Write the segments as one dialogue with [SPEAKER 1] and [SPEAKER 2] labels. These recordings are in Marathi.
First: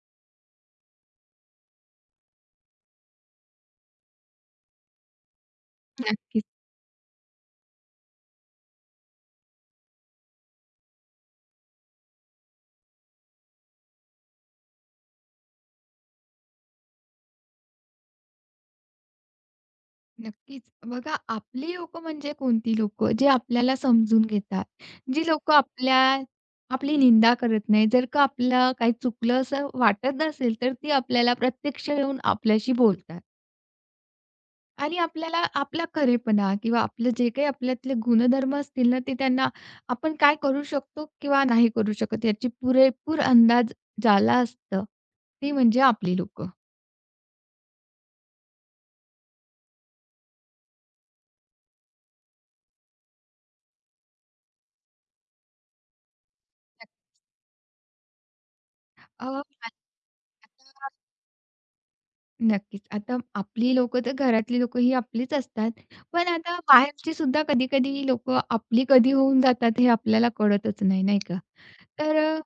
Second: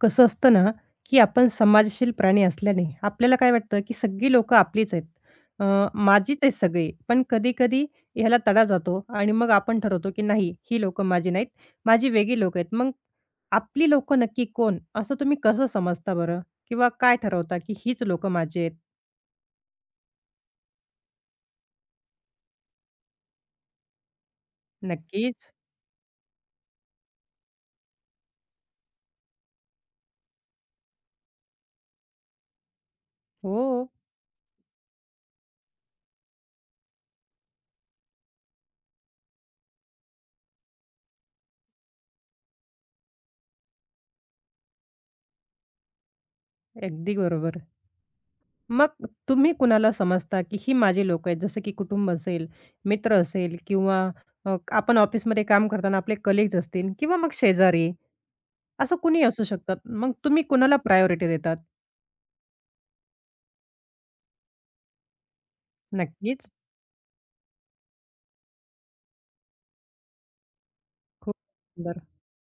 [SPEAKER 1] कसं असतं ना, की आपण समाजशील प्राणी असल्याने आपल्याला काय वाटतं, की सगळी लोक आपलीच आहेत. अ, माझीच
[SPEAKER 2] नक्कीच,
[SPEAKER 1] आहेत सगळी. पण कधी-कधी ह्याला तडा जातो आणि मग आपण ठरवतो, की नाही ही लोक माझी नाहीत, माझी वेगळी लोक आहेत. मग आपली लोक नक्की कोण? असं तुम्ही कसं समजता बरं? किंवा काय ठरवता, की हीच लोकं माझी आहेत?
[SPEAKER 2] नक्कीच. बघा आपली लोकं म्हणजे कोणती लोकं? जे आपल्याला समजून घेतात. जी
[SPEAKER 1] नक्कीच.
[SPEAKER 2] लोकं आपल्या आपली निंदा करत नाही. जर का आपल्याला काही चुकलं असं वाटत असेल, तर ती आपल्याला प्रत्यक्ष येऊन आपल्याशी बोलतात
[SPEAKER 1] हो,
[SPEAKER 2] आणि आपल्याला आपला खरेपणा किंवा आपलं जे काही आपल्यातले गुणधर्म असतील ना, ते त्यांना आपण काय करू शकतो किंवा नाही करू शकत याची पुरेपूर अंदाज ज्याला असतं, ती म्हणजे आपली लोकं.
[SPEAKER 1] अगदी बरोबर. मग तुम्ही कुणाला समजता, की ही माझी लोक आहेत? जसं की कुटुंब असेल, मित्र असेल किंवा आपण ऑफिसमध्ये काम करताना आपले कलीग्ज असतील किंवा मग शेजारी, असं कुणी
[SPEAKER 2] अ,
[SPEAKER 1] असू शकतात. मग तुम्ही कुणाला प्रायोरिटी देतात?
[SPEAKER 2] नक्कीच. आता आपली लोक तर घरातली लोक ही आपलीच असतात. पण
[SPEAKER 1] नक्कीच.
[SPEAKER 2] आता बाहेरची सुद्धा कधी-कधी लोक आपली कधी होऊन जातात हे आपल्याला कळतच नाही, नाही
[SPEAKER 1] खूप
[SPEAKER 2] का?
[SPEAKER 1] सुंदर.
[SPEAKER 2] तर अ,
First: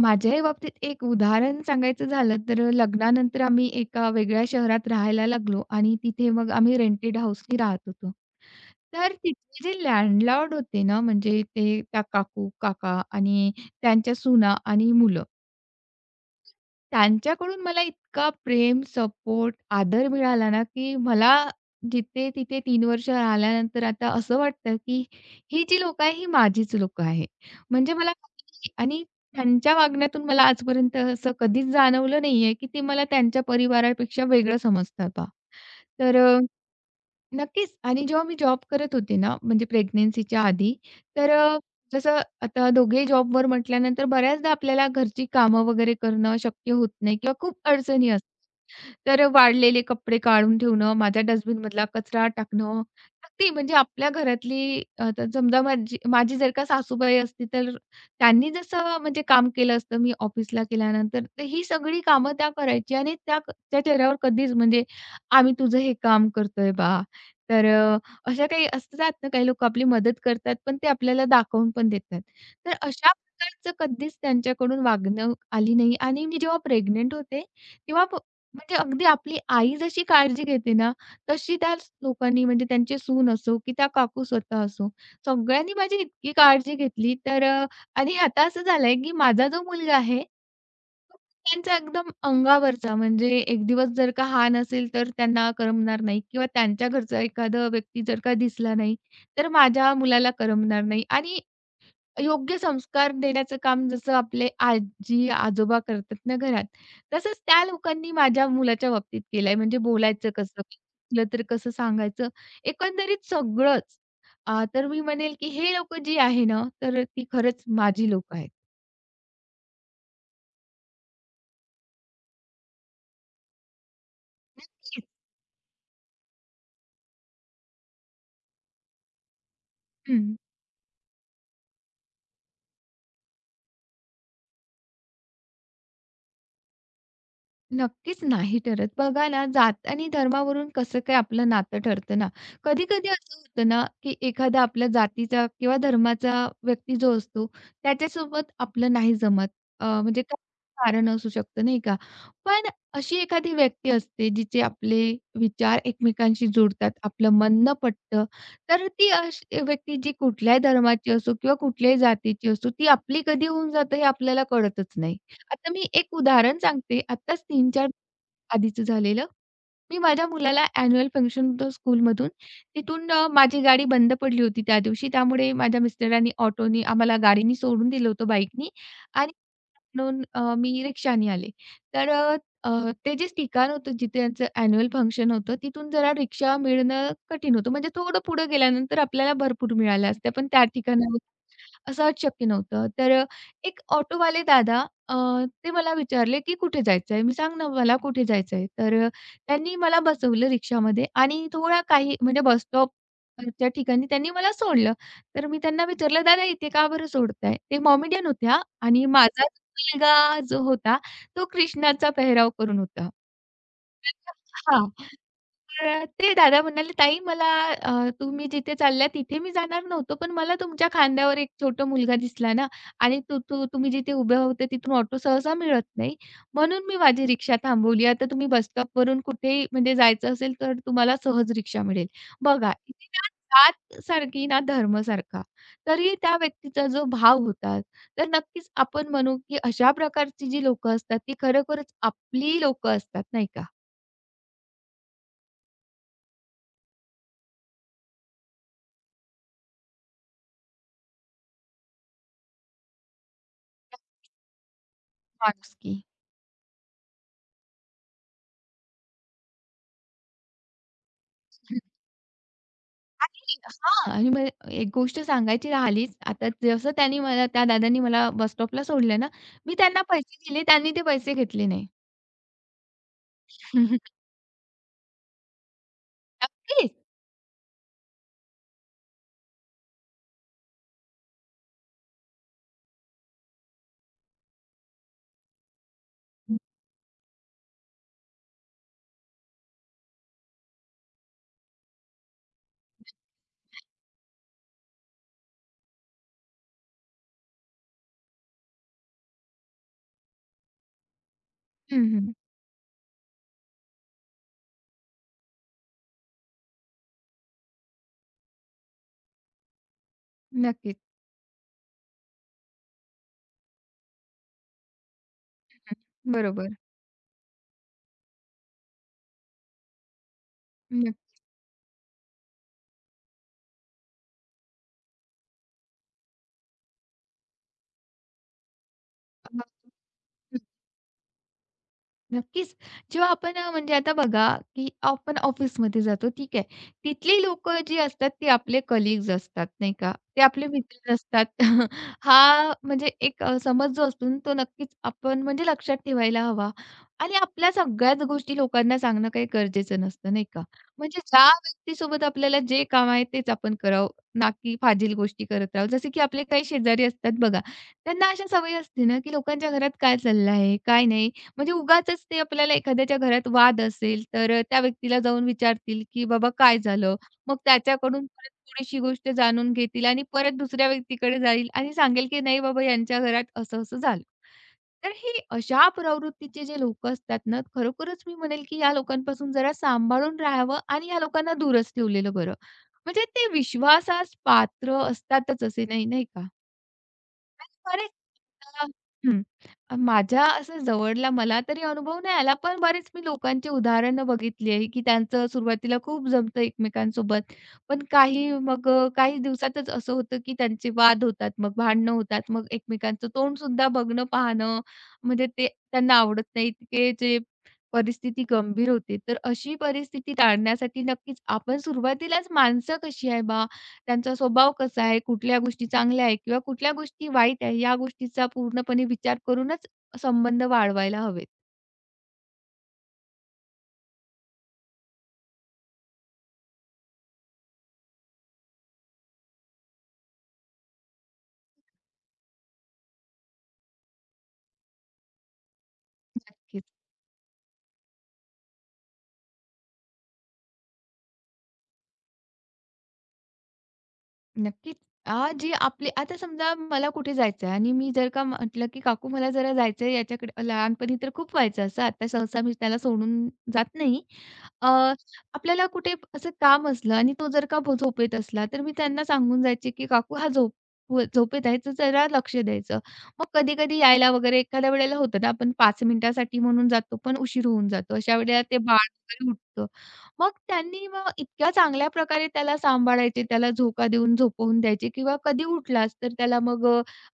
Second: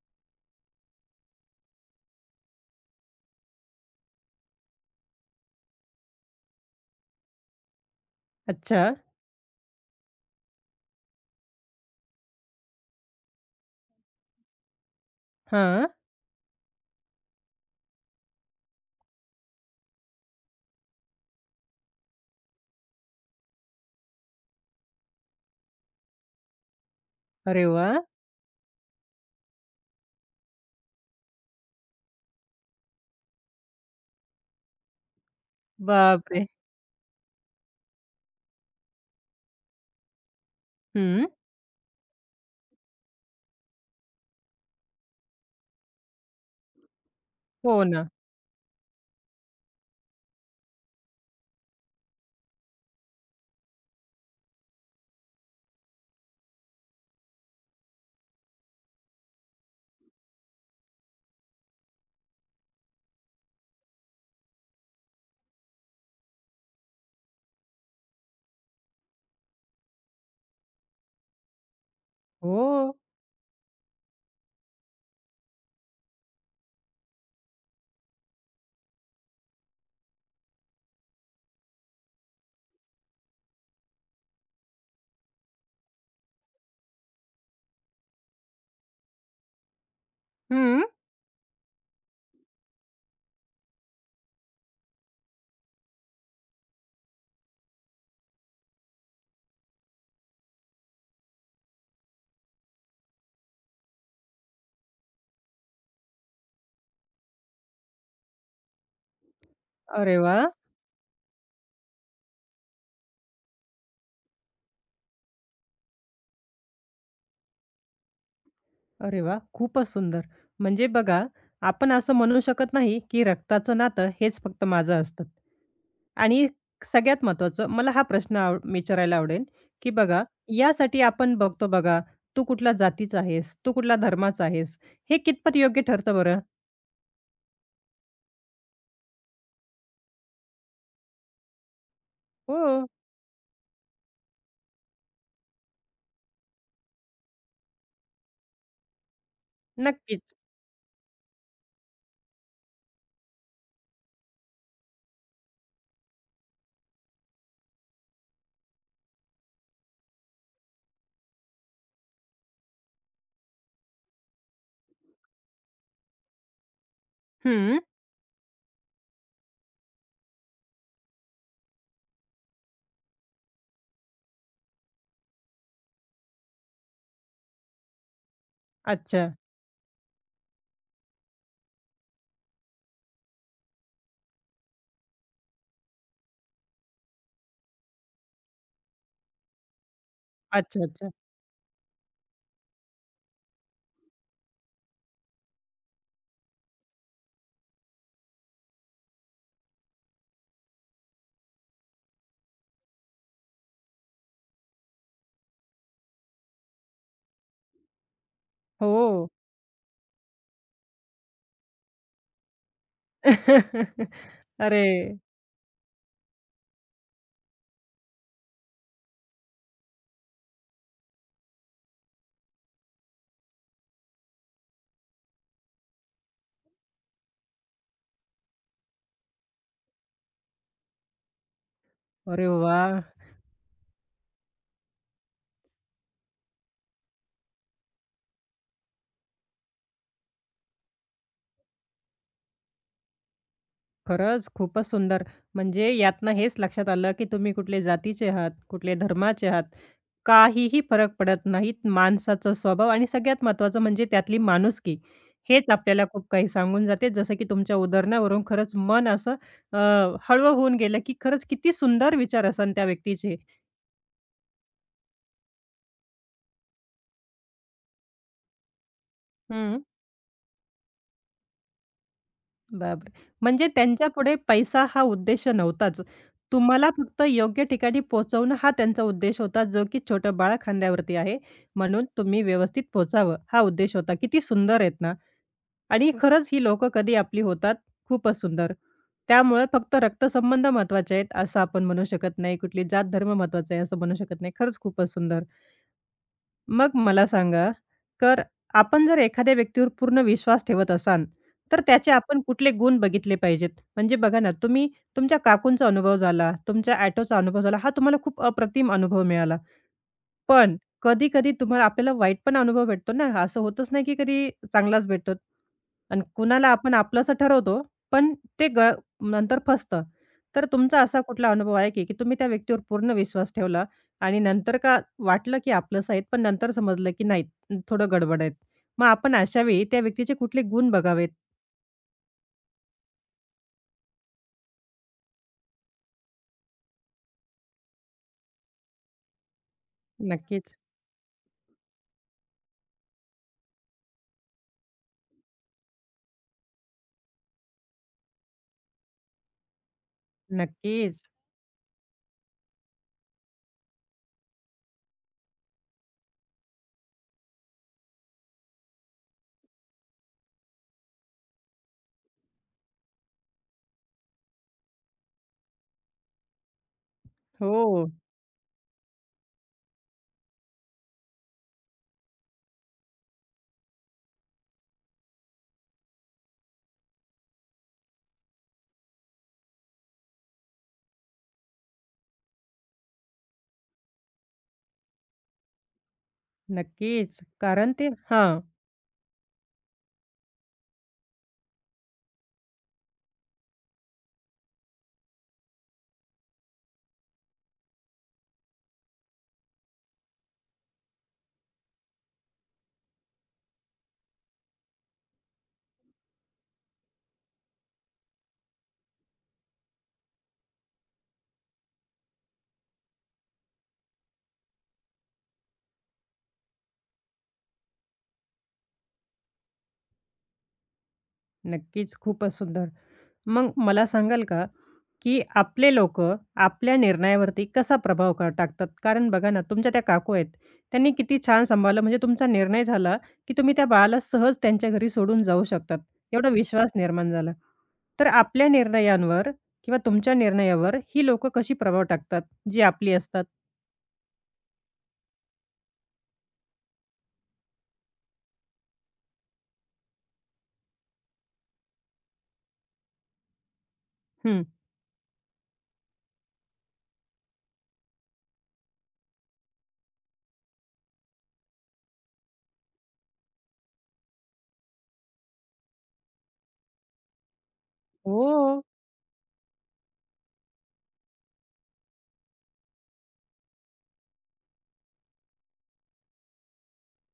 [SPEAKER 2] माझ्याही बाबतीत एक उदाहरण सांगायचं झालं तर लग्नानंतर आम्ही एका वेगळ्या शहरात राहायला लागलो आणि तिथे मग आम्ही रेंटेड हाउसनी राहत होतो.
[SPEAKER 1] अच्छा.
[SPEAKER 2] तर तिथले जे लँडलॉर्ड होते ना, म्हणजे ते त्या काकू, काका आणि त्यांच्या सुना आणि मुलं.
[SPEAKER 1] हां.
[SPEAKER 2] त्यांच्याकडून मला इतका प्रेम, सपोर्ट, आदर मिळाला ना, की मला जिथे तिथे 3 वर्ष राहिल्यानंतर आता असं वाटतं, की ही जी लोकं आहे, ही माझीच लोकं आहे.
[SPEAKER 1] अरे
[SPEAKER 2] म्हणजे
[SPEAKER 1] वाह!
[SPEAKER 2] मला कधी आणि त्यांच्या वागण्यातून मला आजपर्यंत असं कधीच जाणवलं नाहीये, की ते मला त्यांच्या परिवारापेक्षा वेगळं समजतात बा. तर अ
[SPEAKER 1] बापरे!
[SPEAKER 2] नक्कीच. आणि जेव्हा मी जॉब करत होते ना, म्हणजे प्रेग्नन्सीच्या आधी,
[SPEAKER 1] हं.
[SPEAKER 2] तर अ, जसं आता दोघेही जॉबवर म्हटल्यानंतर बऱ्याचदा आपल्याला घरची कामं वगैरे करणं शक्य होत नाही किंवा खूप
[SPEAKER 1] हो ना.
[SPEAKER 2] अडचणी असतात. वाळलेले कपडे काढून ठेवणं, माझ्या डस्टबिनमधला कचरा टाकणं, अगदी म्हणजे आपल्या घरातली तर समजा माझी माझी जर का सासूबाई असती, तर त्यांनी जसं म्हणजे काम केलं असतं मी ऑफिसला केल्यानंतर, तर ही सगळी कामं त्या करायची आणि त्या त्या चेहऱ्यावर कधीच म्हणजे, "आम्ही तुझं हे काम करतोय बा." तर अ, अशा काही असतात ना, काही लोकं आपली मदत करतात, पण ते आपल्याला दाखवून पण देतात.
[SPEAKER 1] हो.
[SPEAKER 2] तर अशा प्रकारचं कधीच त्यांच्याकडून वागणूक आली नाही आणि मी जेव्हा प्रेग्नंट होते, तेव्हा म्हणजे अगदी आपली आई जशी काळजी घेते ना, तशी त्या लोकांनी म्हणजे त्यांचे सून असो, की त्या काकू स्वतः असो, सगळ्यांनी माझी इतकी काळजी घेतली. आणि आता असं झालंय, की माझा जो मुलगा आहे,
[SPEAKER 1] हं.
[SPEAKER 2] त्यांचा एकदम अंगावरचा म्हणजे एक दिवस जर का हा नसेल, तर त्यांना करमणार नाही किंवा त्यांच्या घरचा एखादा व्यक्ती जर का दिसला नाही, तर माझ्या मुलाला करमणार नाही आणि योग्य संस्कार देण्याचं काम जसं आपले आजी-आजोबा करतात ना घरात, तसंच त्या लोकांनी माझ्या मुलाच्या बाबतीत केलंय. म्हणजे
[SPEAKER 1] अरे
[SPEAKER 2] बोलायचं
[SPEAKER 1] वाह!
[SPEAKER 2] कसं, चुकलं तर कसं सांगायचं, एकंदरीत सगळंच. तर मी म्हणेल की हे लोक जी आहे ना, तर ती खरंच माझी लोकं आहेत.
[SPEAKER 1] अरे वा, खूपच सुंदर. म्हणजे बघा, आपण असं म्हणू शकत नाही, की रक्ताचं नातं हेच फक्त
[SPEAKER 2] नक्कीच.
[SPEAKER 1] माझं असतं. आणि सगळ्यात महत्त्वाचं मला हा प्रश्न विचारायला आवडेल, की बघा,
[SPEAKER 2] हं.
[SPEAKER 1] यासाठी आपण बघतो बघा, तू कुठल्या जातीचा आहेस, तू कुठल्या धर्माचा आहेस, हे कितपत योग्य ठरतं बरं?
[SPEAKER 2] नक्कीच नाही ठरत. बघा ना, जात आणि धर्मावरून कसं काय आपलं नातं ठरतं ना.
[SPEAKER 1] हो,
[SPEAKER 2] कधी-कधी असं होतं ना, की एखादा आपल्या जातीचा किंवा धर्माचा व्यक्ती जो असतो, त्याच्यासोबत आपलं नाही जमत. म्हणजे
[SPEAKER 1] नक्कीच.
[SPEAKER 2] काही कारण असू शकतं नाही का? पण अशी एखादी व्यक्ती असते, जिचे आपले विचार एकमेकांशी जुळतात, आपलं मन न पटतं, तर ती अशी व्यक्ती जी कुठल्याही धर्माची असो किंवा कुठल्याही जातीची असो, ती आपली कधी होऊन जाते हे आपल्याला कळतच नाही. आता मी एक उदाहरण सांगते. आत्ताच तीन
[SPEAKER 1] हं.
[SPEAKER 2] चार आधीचं झालेलं. मी माझ्या मुलाला ॲन्युअल फंक्शन होतं स्कूलमधून. तिथून, माझी गाडी बंद पडली होती त्या दिवशी. त्यामुळे माझ्या मिस्टरांनी ऑटोनी आम्हाला गाडीनी सोडून दिलं होतं बाईकनी
[SPEAKER 1] अच्छा.
[SPEAKER 2] आणि म्हणून मी रिक्षानी आले. तर अ, ते जे ठिकाण होतं जिथे त्यांचं ॲन्युअल फंक्शन होतं, तिथून जरा रिक्षा मिळणं कठीण होतं. म्हणजे थोडं पुढे गेल्यानंतर आपल्याला भरपूर मिळाल्या असत्या, पण त्या
[SPEAKER 1] अच्छा, अच्छा.
[SPEAKER 2] ठिकाणावर असं शक्य नव्हतं. एक ऑटोवाले दादा, ते मला विचारले, की "कुठे जायचं आहे?" मी "सांग ना मला कुठे जायचं आहे?" तर त्यांनी मला बसवलं रिक्षामध्ये आणि थोडा काही म्हणजे बस स्टॉपच्या ठिकाणी त्यांनी मला सोडलं. तर मी त्यांना विचारलं, "दादा इथे का बरं सोडताय?" ते मॉमेडियन होत्या आणि
[SPEAKER 1] हो.
[SPEAKER 2] माझाच मुलगा जो होता तो कृष्णाचा पेहराव करून होता. हां.
[SPEAKER 1] अरे,
[SPEAKER 2] तर ते दादा म्हणाले, "ताई मला, तुम्ही जिथे चालल्या तिथे मी जाणार नव्हतो, पण मला तुमच्या खांद्यावर एक छोटा मुलगा दिसला ना आणि तू तू तुम्ही जिथे उभे होते तिथून ऑटो सहसा मिळत नाही, म्हणून मी माझी रिक्षा थांबवली. आता तुम्ही बस स्टॉपवरून कुठेही म्हणजे जायचं असेल तर तुम्हाला सहज रिक्षा मिळेल."
[SPEAKER 1] अरे
[SPEAKER 2] बघा
[SPEAKER 1] वाह!
[SPEAKER 2] इथे ना जात सारखी ना धर्म सारखा. तरी त्या व्यक्तीचा जो भाव होता, तर नक्कीच आपण म्हणू की अशा प्रकारची जी लोकं असतात ती खरोखरच आपली लोकं असतात, नाही का?
[SPEAKER 1] खरंच खूपच सुंदर. म्हणजे यातनं हेच लक्षात आलं, की तुम्ही कुठले जातीचे आहात, कुठले धर्माचे आहात, काहीही फरक पडत नाहीत. माणसाचा स्वभाव आणि सगळ्यात महत्त्वाचं म्हणजे त्यातली माणुसकी. हेच
[SPEAKER 2] माणुसकी.
[SPEAKER 1] आपल्याला खूप काही सांगून जाते. जसं की तुमच्या उदाहरणावरून खरंच मन असं अ, हळवं होऊन गेलं, की खरंच किती सुंदर विचार असन त्या व्यक्तीचे.
[SPEAKER 2] आणि हां, आणि मग एक गोष्ट सांगायची राहिलीच. आता जसं त्यांनी मला त्या दादांनी मला बस स्टॉपला सोडलं ना, मी
[SPEAKER 1] हं.
[SPEAKER 2] त्यांना पैसे दिले, त्यांनी ते पैसे घेतले नाही.
[SPEAKER 1] बापरे! म्हणजे त्यांच्यापुढे पैसा हा उद्देश नव्हताच. तुम्हाला
[SPEAKER 2] नक्कीच.
[SPEAKER 1] फक्त योग्य ठिकाणी पोहोचवणं हा त्यांचा उद्देश होता, जो की छोटं बाळ खांद्यावरती आहे, म्हणून तुम्ही व्यवस्थित पोहोचावं हा उद्देश होता. किती सुंदर आहेत ना आणि खरंच ही
[SPEAKER 2] नक्कीच.
[SPEAKER 1] लोकं कधी आपली होतात, खूपच सुंदर. त्यामुळे फक्त रक्तसंबंध महत्त्वाचे आहेत असं आपण म्हणू शकत नाही. कुठली जात धर्म महत्त्वाचा आहे असं म्हणू शकत नाही. खरंच खूपच सुंदर. मग मला सांगा, तर आपण जर एखाद्या व्यक्तीवर पूर्ण विश्वास ठेवत असाल, तर
[SPEAKER 2] हं,
[SPEAKER 1] त्याचे
[SPEAKER 2] हं.
[SPEAKER 1] आपण कुठले गुण बघितले पाहिजेत? म्हणजे बघा ना, तुम्ही तुमच्या काकूंचा अनुभव झाला, तुमच्या ऑटोचा अनुभव झाला, हा तुम्हाला खूप अप्रतिम अनुभव मिळाला. पण
[SPEAKER 2] नक्कीच.
[SPEAKER 1] कधी-कधी तुम्हाला आपल्याला वाईट पण अनुभव भेटतो ना, असं होतच नाही की कधी चांगलाच भेटतो. आणि कुणाला
[SPEAKER 2] बरोबर.
[SPEAKER 1] आपण आपलंसं ठरवतो, पण ते ग नंतर फसतं. तर तुमचा असा
[SPEAKER 2] नक्क
[SPEAKER 1] कुठला अनुभव आहे की तुम्ही त्या व्यक्तीवर पूर्ण विश्वास ठेवला आणि नंतर का वाटलं की आपलंसं आहेत, पण नंतर समजलं की नाही, थोडं गडबड आहेत. मग आपण अशावेळी त्या व्यक्तीचे कुठले गुण बघावेत?
[SPEAKER 2] नक्कीच. जेव्हा आपण, म्हणजे आता बघा, की आपण ऑफिसमध्ये जातो, ठीक आहे. तिथली लोकं जी असतात ती आपले कलीग्ज असतात, नाही का. ते आपले
[SPEAKER 1] नक्कीच,
[SPEAKER 2] मित्र नसतात. हा म्हणजे एक, समज जो असतो ना, तो नक्कीच आपण म्हणजे लक्षात ठेवायला हवा. आणि आपल्या सगळ्याच गोष्टी लोकांना सांगणं काही गरजेचं नसतं, नाही का. म्हणजे
[SPEAKER 1] नक्कीच.
[SPEAKER 2] ज्या व्यक्तीसोबत आपल्याला जे काम आहे तेच आपण करावं, ना की फाजील गोष्टी करत राहावं. जसे की आपले काही शेजारी असतात बघा, त्यांना अशा सवयी असते ना, की लोकांच्या घरात काय चाललं आहे, काय नाही? म्हणजे उगाचच ते आपल्याला एखाद्याच्या घरात वाद असेल, तर त्या व्यक्तीला जाऊन विचारतील, की "बाबा काय झालं?" मग
[SPEAKER 1] हो,
[SPEAKER 2] त्याच्याकडून परत थोडीशी गोष्ट जाणून घेतील आणि परत दुसऱ्या व्यक्तीकडे जाईल आणि सांगेल, की "नाही बाबा यांच्या घरात असं-असं झालं." तर हे अशा प्रवृत्तीचे जे लोकं असतात ना, खरोखरच मी म्हणेल, की या लोकांपासून जरा सांभाळून राहावं आणि या लोकांना दूरच ठेवलेलं बरं. म्हणजे ते विश्वासास पात्र असतातच असे नाही, नाही का?
[SPEAKER 1] नक्कीच.
[SPEAKER 2] आणि
[SPEAKER 1] कारण ते
[SPEAKER 2] बरेच
[SPEAKER 1] हां,
[SPEAKER 2] अ, हं. माझ्या असं जवळला मला तरी अनुभव नाही आला, पण बरेच मी लोकांची उदाहरणं बघितली आहे, की त्यांचं सुरुवातीला खूप जमतं एकमेकांसोबत. पण काही मग, काही दिवसातच असं होतं, की त्यांचे वाद होतात, मग भांडणं होतात, मग एकमेकांचं तोंडसुद्धा बघणं, पाहणं म्हणजे ते त्यांना आवडत नाही, ते जे परिस्थिती गंभीर होते. तर अशी परिस्थिती टाळण्यासाठी नक्कीच आपण सुरुवातीलाच माणसं कशी आहे बा त्यांचा स्वभाव कसा आहे, कुठल्या गोष्टी चांगल्या आहे किंवा कुठल्या गोष्टी वाईट आहे, या गोष्टीचा पूर्णपणे विचार करूनच संबंध वाढवायला हवेत.
[SPEAKER 1] नक्कीच. खूपच सुंदर. मग मला सांगाल का की आपले लोक, आपल्या निर्णयावरती कसा प्रभाव का टाकतात? कारण बघा ना, तुमच्या त्या काकू आहेत, त्यांनी किती छान सांभाळलं. म्हणजे तुमचा निर्णय झाला, की तुम्ही त्या बाळाला सहज त्यांच्या घरी सोडून जाऊ शकतात. एवढा
[SPEAKER 2] नक्कीच.
[SPEAKER 1] विश्वास निर्माण झाला. तर आपल्या निर्णयांवर किंवा तुमच्या निर्णयावर ही लोकं कशी प्रभाव टाकतात, जी आपली असतात?
[SPEAKER 2] नक्कीच. जी आपली आता समजा मला कुठे जायचं आहे आणि मी जर का म्हटलं, की "काकू मला जरा जायचं आहे याच्याकडे" लहानपणी तर खूप व्हायचं असं, आता सहसा मी त्याला सोडून जात नाही.
[SPEAKER 1] हं.
[SPEAKER 2] अ, आपल्याला कुठे असं काम असलं आणि तो जर का झोपेत असला, तर मी त्यांना सांगून जायचे, की "काकू हा झोपेत आहे, तर जरा लक्ष द्यायचं." मग कधी-कधी यायला वगैरे एखाद्या वेळेला होतं ना, आपण 5 मिनिटासाठी म्हणून जातो, पण उशीर होऊन जातो. अशा वेळेला ते
[SPEAKER 1] हो.
[SPEAKER 2] बाळ वगैरे उठतं. मग त्यांनी मग इतक्या चांगल्या प्रकारे त्याला सांभाळायचे, त्याला झोका देऊन झोपवून द्यायचे किंवा कधी उठलाच तर त्याला मग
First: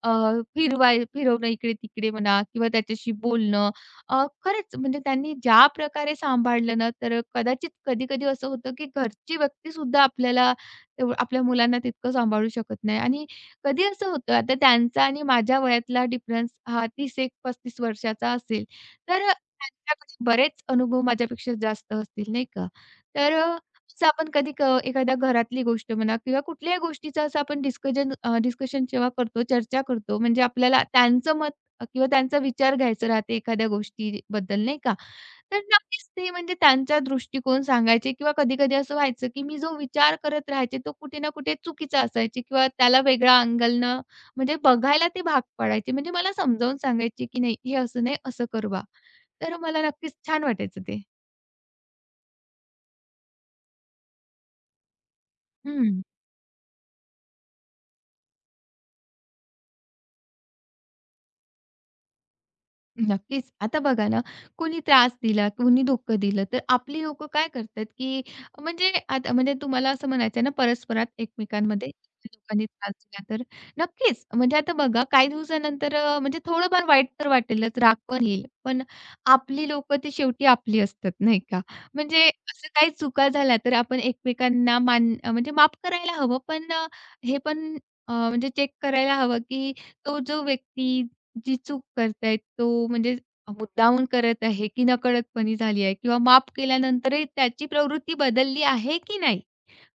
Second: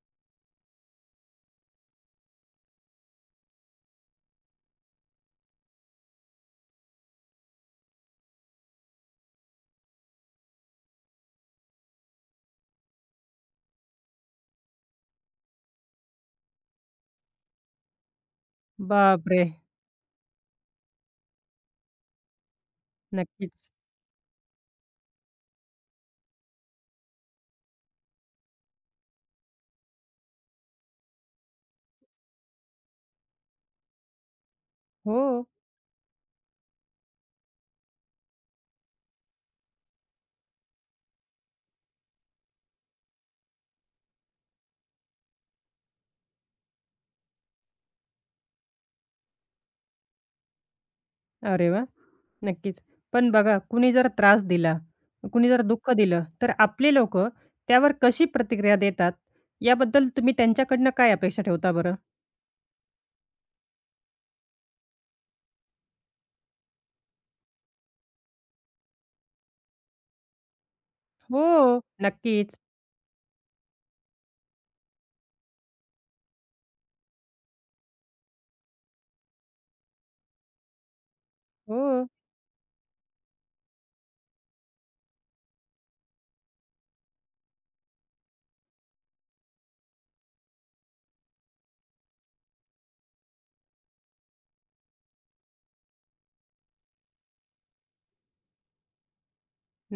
[SPEAKER 2] अ, फिरवाय फिरवणं इकडे-तिकडे म्हणा किंवा त्याच्याशी बोलणं, खरंच म्हणजे त्यांनी ज्या प्रकारे सांभाळलं ना, तर कदाचित कधी-कधी असं होतं, की घरची व्यक्तीसुद्धा आपल्याला आपल्या मुलांना तितकं सांभाळू शकत नाही आणि कधी असं होतं, आता त्यांचा आणि माझ्या वयातला डिफरन्स हा 30 एक 35 वर्षाचा असेल,
[SPEAKER 1] बापरे!
[SPEAKER 2] त्यांच्याकडे बरेच अनुभव माझ्यापेक्षा जास्त असतील, नाही का? तर अ,
[SPEAKER 1] नक्कीच.
[SPEAKER 2] असं आपण कधी एखाद्या घरातली गोष्ट म्हणा किंवा कुठल्याही गोष्टीचं असं आपण डिस्कशन जेव्हा करतो, चर्चा करतो, म्हणजे आपल्याला त्यांचं मत किंवा त्यांचा विचार घ्यायचा राहते एखाद्या गोष्टीबद्दल नाही का.
[SPEAKER 1] हो.
[SPEAKER 2] तर नक्कीच ते म्हणजे त्यांचा दृष्टिकोन सांगायचे किंवा कधी-कधी असं व्हायचं, की मी जो विचार करत राहायचे तो कुठे ना कुठे चुकीचा असायची किंवा त्याला वेगळ्या अँगलनं म्हणजे बघायला ते भाग पाडायचे. म्हणजे मला समजावून सांगायचे, की "नाही, हे असं नाही, असं कर तर मला नक्कीच छान वाटायचं ते.
[SPEAKER 1] अरे वाह! नक्कीच. पण बघा कुणी जर त्रास दिला, कुणी जर दुःख
[SPEAKER 2] हं.
[SPEAKER 1] दिलं, तर आपली लोक, त्यावर कशी प्रतिक्रिया देतात, याबद्दल तुम्ही त्यांच्याकडनं काय अपेक्षा ठेवता बरं?
[SPEAKER 2] नक्कीच. आता बघा ना, कोणी त्रास दिला, कोणी धोकं दिलं, तर आपली लोकं काय करतात, की म्हणजे आता म्हणजे तुम्हाला असं म्हणायचं आहे ना, परस्परात
[SPEAKER 1] हो,
[SPEAKER 2] एकमेकांमध्ये
[SPEAKER 1] नक्कीच.
[SPEAKER 2] लोकांनी त्रास दिला तर? नक्कीच. म्हणजे आता बघा, काही दिवसानंतर, म्हणजे थोडंफार वाईट तर वाटेलच, राग पण येईल. पण आपली लोकं ती शेवटी आपली असतात, नाही का?
[SPEAKER 1] हो,
[SPEAKER 2] म्हणजे असं काही चुका झाल्या तर आपण एकमेकांना म्हणजे माफ करायला हवं. पण अ, हे पण अ, म्हणजे चेक करायला हवं, की तो जो व्यक्ती जी चूक करतायत तो म्हणजे मुद्दामून करत आहे, की नकळतपणे झाली आहे किंवा माफ केल्यानंतरही त्याची प्रवृत्ती बदलली आहे की नाही?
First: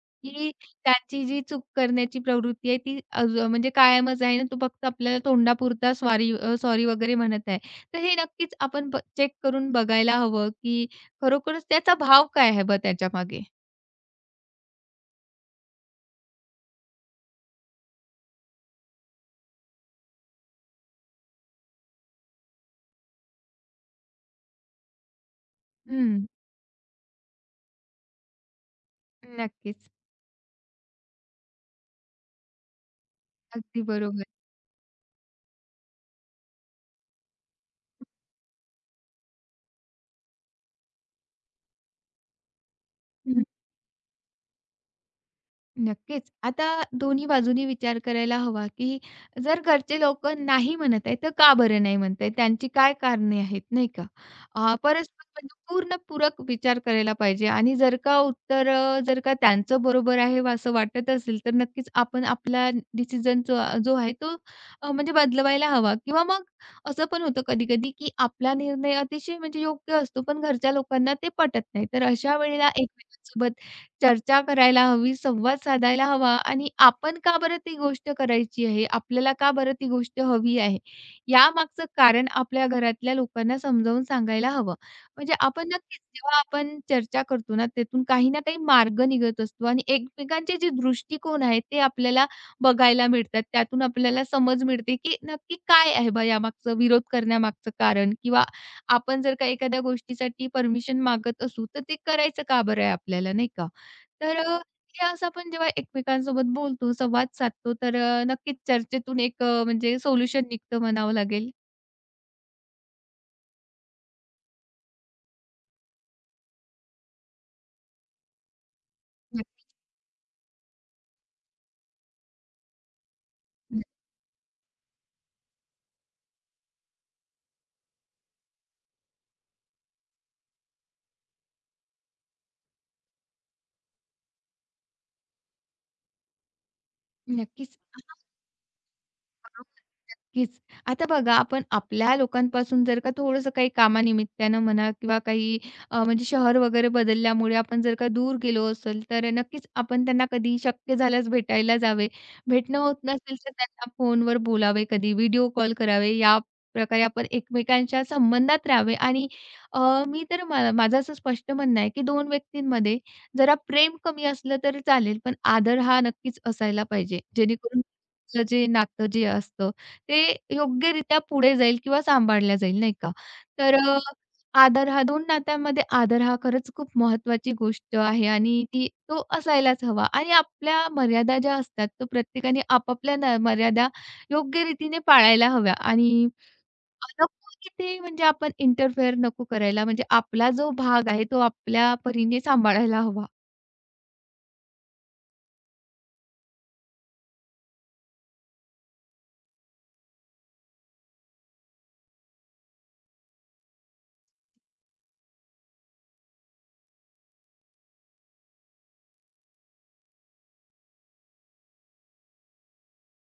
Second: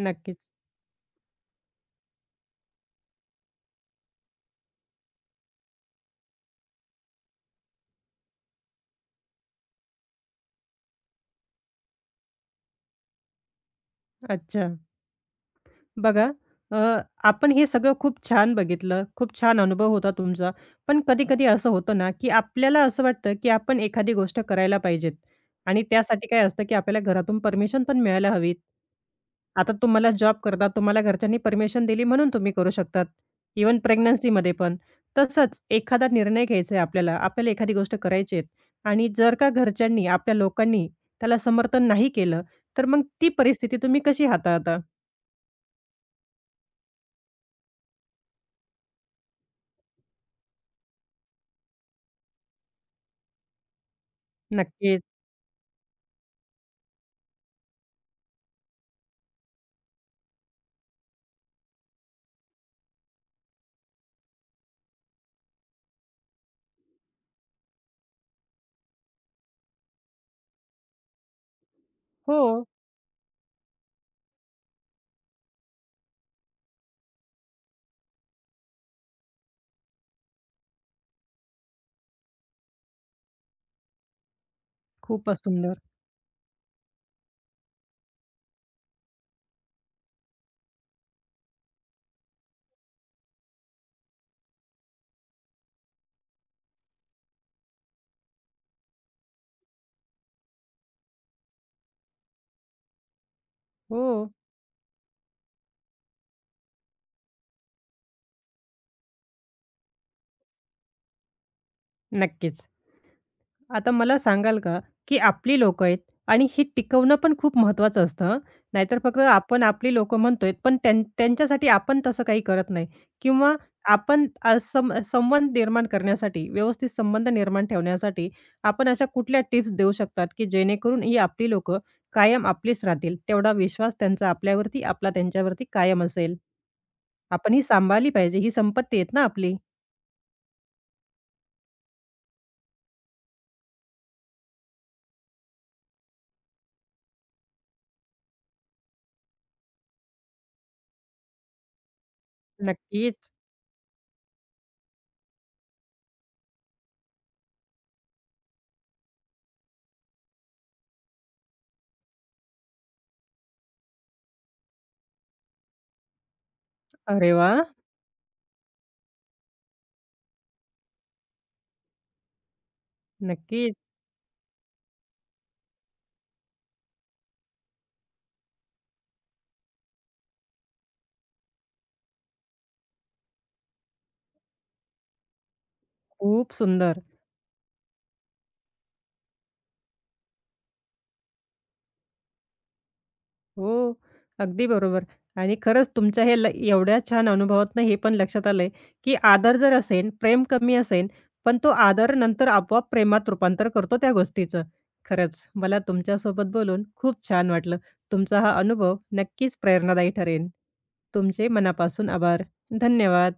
[SPEAKER 1] नक्कीच.
[SPEAKER 2] की त्याची जी चूक करण्याची प्रवृत्ती आहे ती म्हणजे कायमच आहे ना, तो फक्त आपल्याला तोंडापुरता सॉरी वगैरे म्हणत आहे. तर हे नक्कीच आपण चेक करून बघायला हवं, की खरोखरच त्याचा भाव काय आहे बा त्याच्यामागे?
[SPEAKER 1] अच्छा. बघा, अ, आपण हे सगळं खूप छान बघितलं, खूप छान अनुभव होता तुमचा. पण कधी-कधी असं होतं ना, की आपल्याला असं वाटतं, की आपण एखादी गोष्ट करायला पाहिजेत आणि
[SPEAKER 2] हं,
[SPEAKER 1] त्यासाठी काय असतं, की आपल्याला घरातून परमिशन पण मिळायला हवी. आता
[SPEAKER 2] नक्कीच.
[SPEAKER 1] तुम्हाला जॉब करता, तुम्हाला घरच्यांनी परमिशन दिली म्हणून तुम्ही करू शकतात. इव्हन
[SPEAKER 2] अगदी बरोबर.
[SPEAKER 1] प्रेग्नन्सीमध्ये पण. तसंच एखादा निर्णय घ्यायचा आहे आपल्याला, आपल्याला एखादी गोष्ट करायची आहे आणि जर का घरच्यांनी, आपल्या लोकांनी त्याला समर्थन नाही केलं, तर मग ती परिस्थिती तुम्ही कशी हाताळता?
[SPEAKER 2] नक्कीच. आता दोन्ही बाजूनी विचार करायला हवा, की जर घरचे लोकं नाही म्हणत आहेत, तर का बरं नाही म्हणत आहेत? त्यांची काय कारणे आहेत, नाही का?
[SPEAKER 1] नक्कीच.
[SPEAKER 2] परस्पर म्हणजे पूर्ण पूरक विचार करायला पाहिजे आणि जर का त्यांचं बरोबर आहे व असं वाटत असेल, तर नक्कीच आपण आपला डिसिजन जो जो आहे तो म्हणजे बदलवायला हवा किंवा मग असं पण होतं कधी-कधी, की आपला निर्णय अतिशय म्हणजे योग्य असतो, पण घरच्या लोकांना ते पटत नाही. तर अशा
[SPEAKER 1] हो.
[SPEAKER 2] वेळेला एकमेकांसोबत चर्चा करायला हवी, संवाद साधायला हवा आणि आपण का बरं ती गोष्ट करायची आहे? आपल्याला का बरं ती गोष्ट हवी आहे? यामागचं कारण आपल्या घरातल्या लोकांना समजावून सांगायला हवं. म्हणजे
[SPEAKER 1] खूपच
[SPEAKER 2] आपण
[SPEAKER 1] सुंदर.
[SPEAKER 2] नक्कीच जेव्हा आपण चर्चा करतो ना, त्यातून काही ना काही मार्ग निघत असतो आणि एकमेकांचे जे दृष्टिकोन आहेत, ते आपल्याला बघायला मिळतात. त्यातून आपल्याला समज मिळते, की नक्की काय आहे बा यामागचं विरोध करण्यामागचं कारण? किंवा आपण जर का एखाद्या गोष्टीसाठी परमिशन मागत असू, तर ते करायचं का बरं आहे आपल्याला, नाही का?
[SPEAKER 1] हो,
[SPEAKER 2] तर अ, हे असं आपण जेव्हा एकमेकांसोबत बोलतो, संवाद साधतो, तर नक्कीच चर्चेतून एक, म्हणजे सोल्युशन निघतं म्हणावं लागेल.
[SPEAKER 1] नक्कीच. आता मला सांगाल का, की आपली लोक आहेत आणि ही टिकवणं पण खूप महत्त्वाचं असतं हं. नाहीतर फक्त आपण
[SPEAKER 2] नक्की,
[SPEAKER 1] आपली लोक म्हणतोय, पण त्यांच्यासाठी आपण तसं काही करत नाही किंवा आपण अ, सं संबंध निर्माण करण्यासाठी, व्यवस्थित संबंध निर्माण ठेवण्यासाठी आपण अशा कुठल्या टिप्स देऊ शकतात, की जेणेकरून ही आपली लोकं कायम आपलीच राहतील. तेवढा विश्वास त्यांचा आपल्यावरती, आपला त्यांच्यावरती कायम असेल. आपण ही
[SPEAKER 2] नक्कीच.
[SPEAKER 1] सांभाळली पाहिजे. ही संपत्ती आहेत ना आपली.
[SPEAKER 2] नक्कीच. आता बघा, आपण आपल्या लोकांपासून जर का थोडंसं काही कामानिमित्तानं म्हणा किंवा काही, म्हणजे शहर वगैरे बदलल्यामुळे आपण जर का दूर गेलो असेल, तर नक्कीच आपण त्यांना कधी शक्य झाल्यास भेटायला जावे. भेटणं होत
[SPEAKER 1] नक्कीच.
[SPEAKER 2] नसेल, तर त्यांना फोनवर बोलावे, कधी व्हिडिओ कॉल करावे. या प्रकारे आपण एकमेकांच्या संबंधात राहावे आणि अ, मी तर माझं असं स्पष्ट म्हणणं आहे, की 2 व्यक्तींमध्ये जरा प्रेम कमी असलं तरी चालेल, पण आदर हा नक्कीच असायला पाहिजे.
[SPEAKER 1] अरे वाह!
[SPEAKER 2] जेणेकरून आपलं जे नातं असतं, ते योग्यरित्या पुढे जाईल किंवा सांभाळलं जाईल, नाही का?
[SPEAKER 1] नक्कीच.
[SPEAKER 2] तर अ, आदर हा 2 नात्यांमध्ये आदर हा खरंच खूप महत्त्वाची गोष्ट आहे आणि तो असायलाच हवा आणि आपल्या मर्यादा ज्या असतात, तो प्रत्येकाने आपापल्या मर्यादा योग्य रीतीने पाळायला हव्या आणि
[SPEAKER 1] खूप सुंदर.
[SPEAKER 2] नको तिथे म्हणजे आपण इंटरफेअर नको करायला. म्हणजे आपला जो भाग आहे, तो आपल्या परीने सांभाळायला हवा.
[SPEAKER 1] हो, अगदी बरोबर. आणि खरंच तुमच्या हे एवढ्या छान अनुभवातनं हे पण लक्षात आलंय, की आदर जर असेन, प्रेम कमी असेन, पण तो आदर नंतर आपोआप प्रेमात रूपांतर करतो त्या गोष्टीचं. खरंच मला तुमच्यासोबत बोलून खूप छान वाटलं. तुमचा हा अनुभव नक्कीच प्रेरणादायी ठरेल. तुमचे मनापासून आभार. धन्यवाद.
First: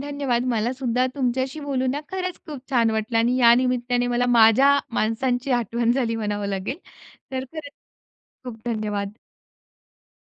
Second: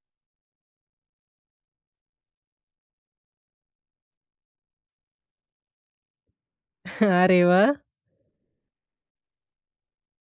[SPEAKER 2] धन्यवाद. मला सुद्धा तुमच्याशी बोलून ना खरंच खूप छान वाटलं आणि या निमित्ताने मला माझ्या माणसांची आठवण झाली म्हणावं लागेल.
[SPEAKER 1] अरे
[SPEAKER 2] तर
[SPEAKER 1] वाह!
[SPEAKER 2] खरंच खूप धन्यवाद.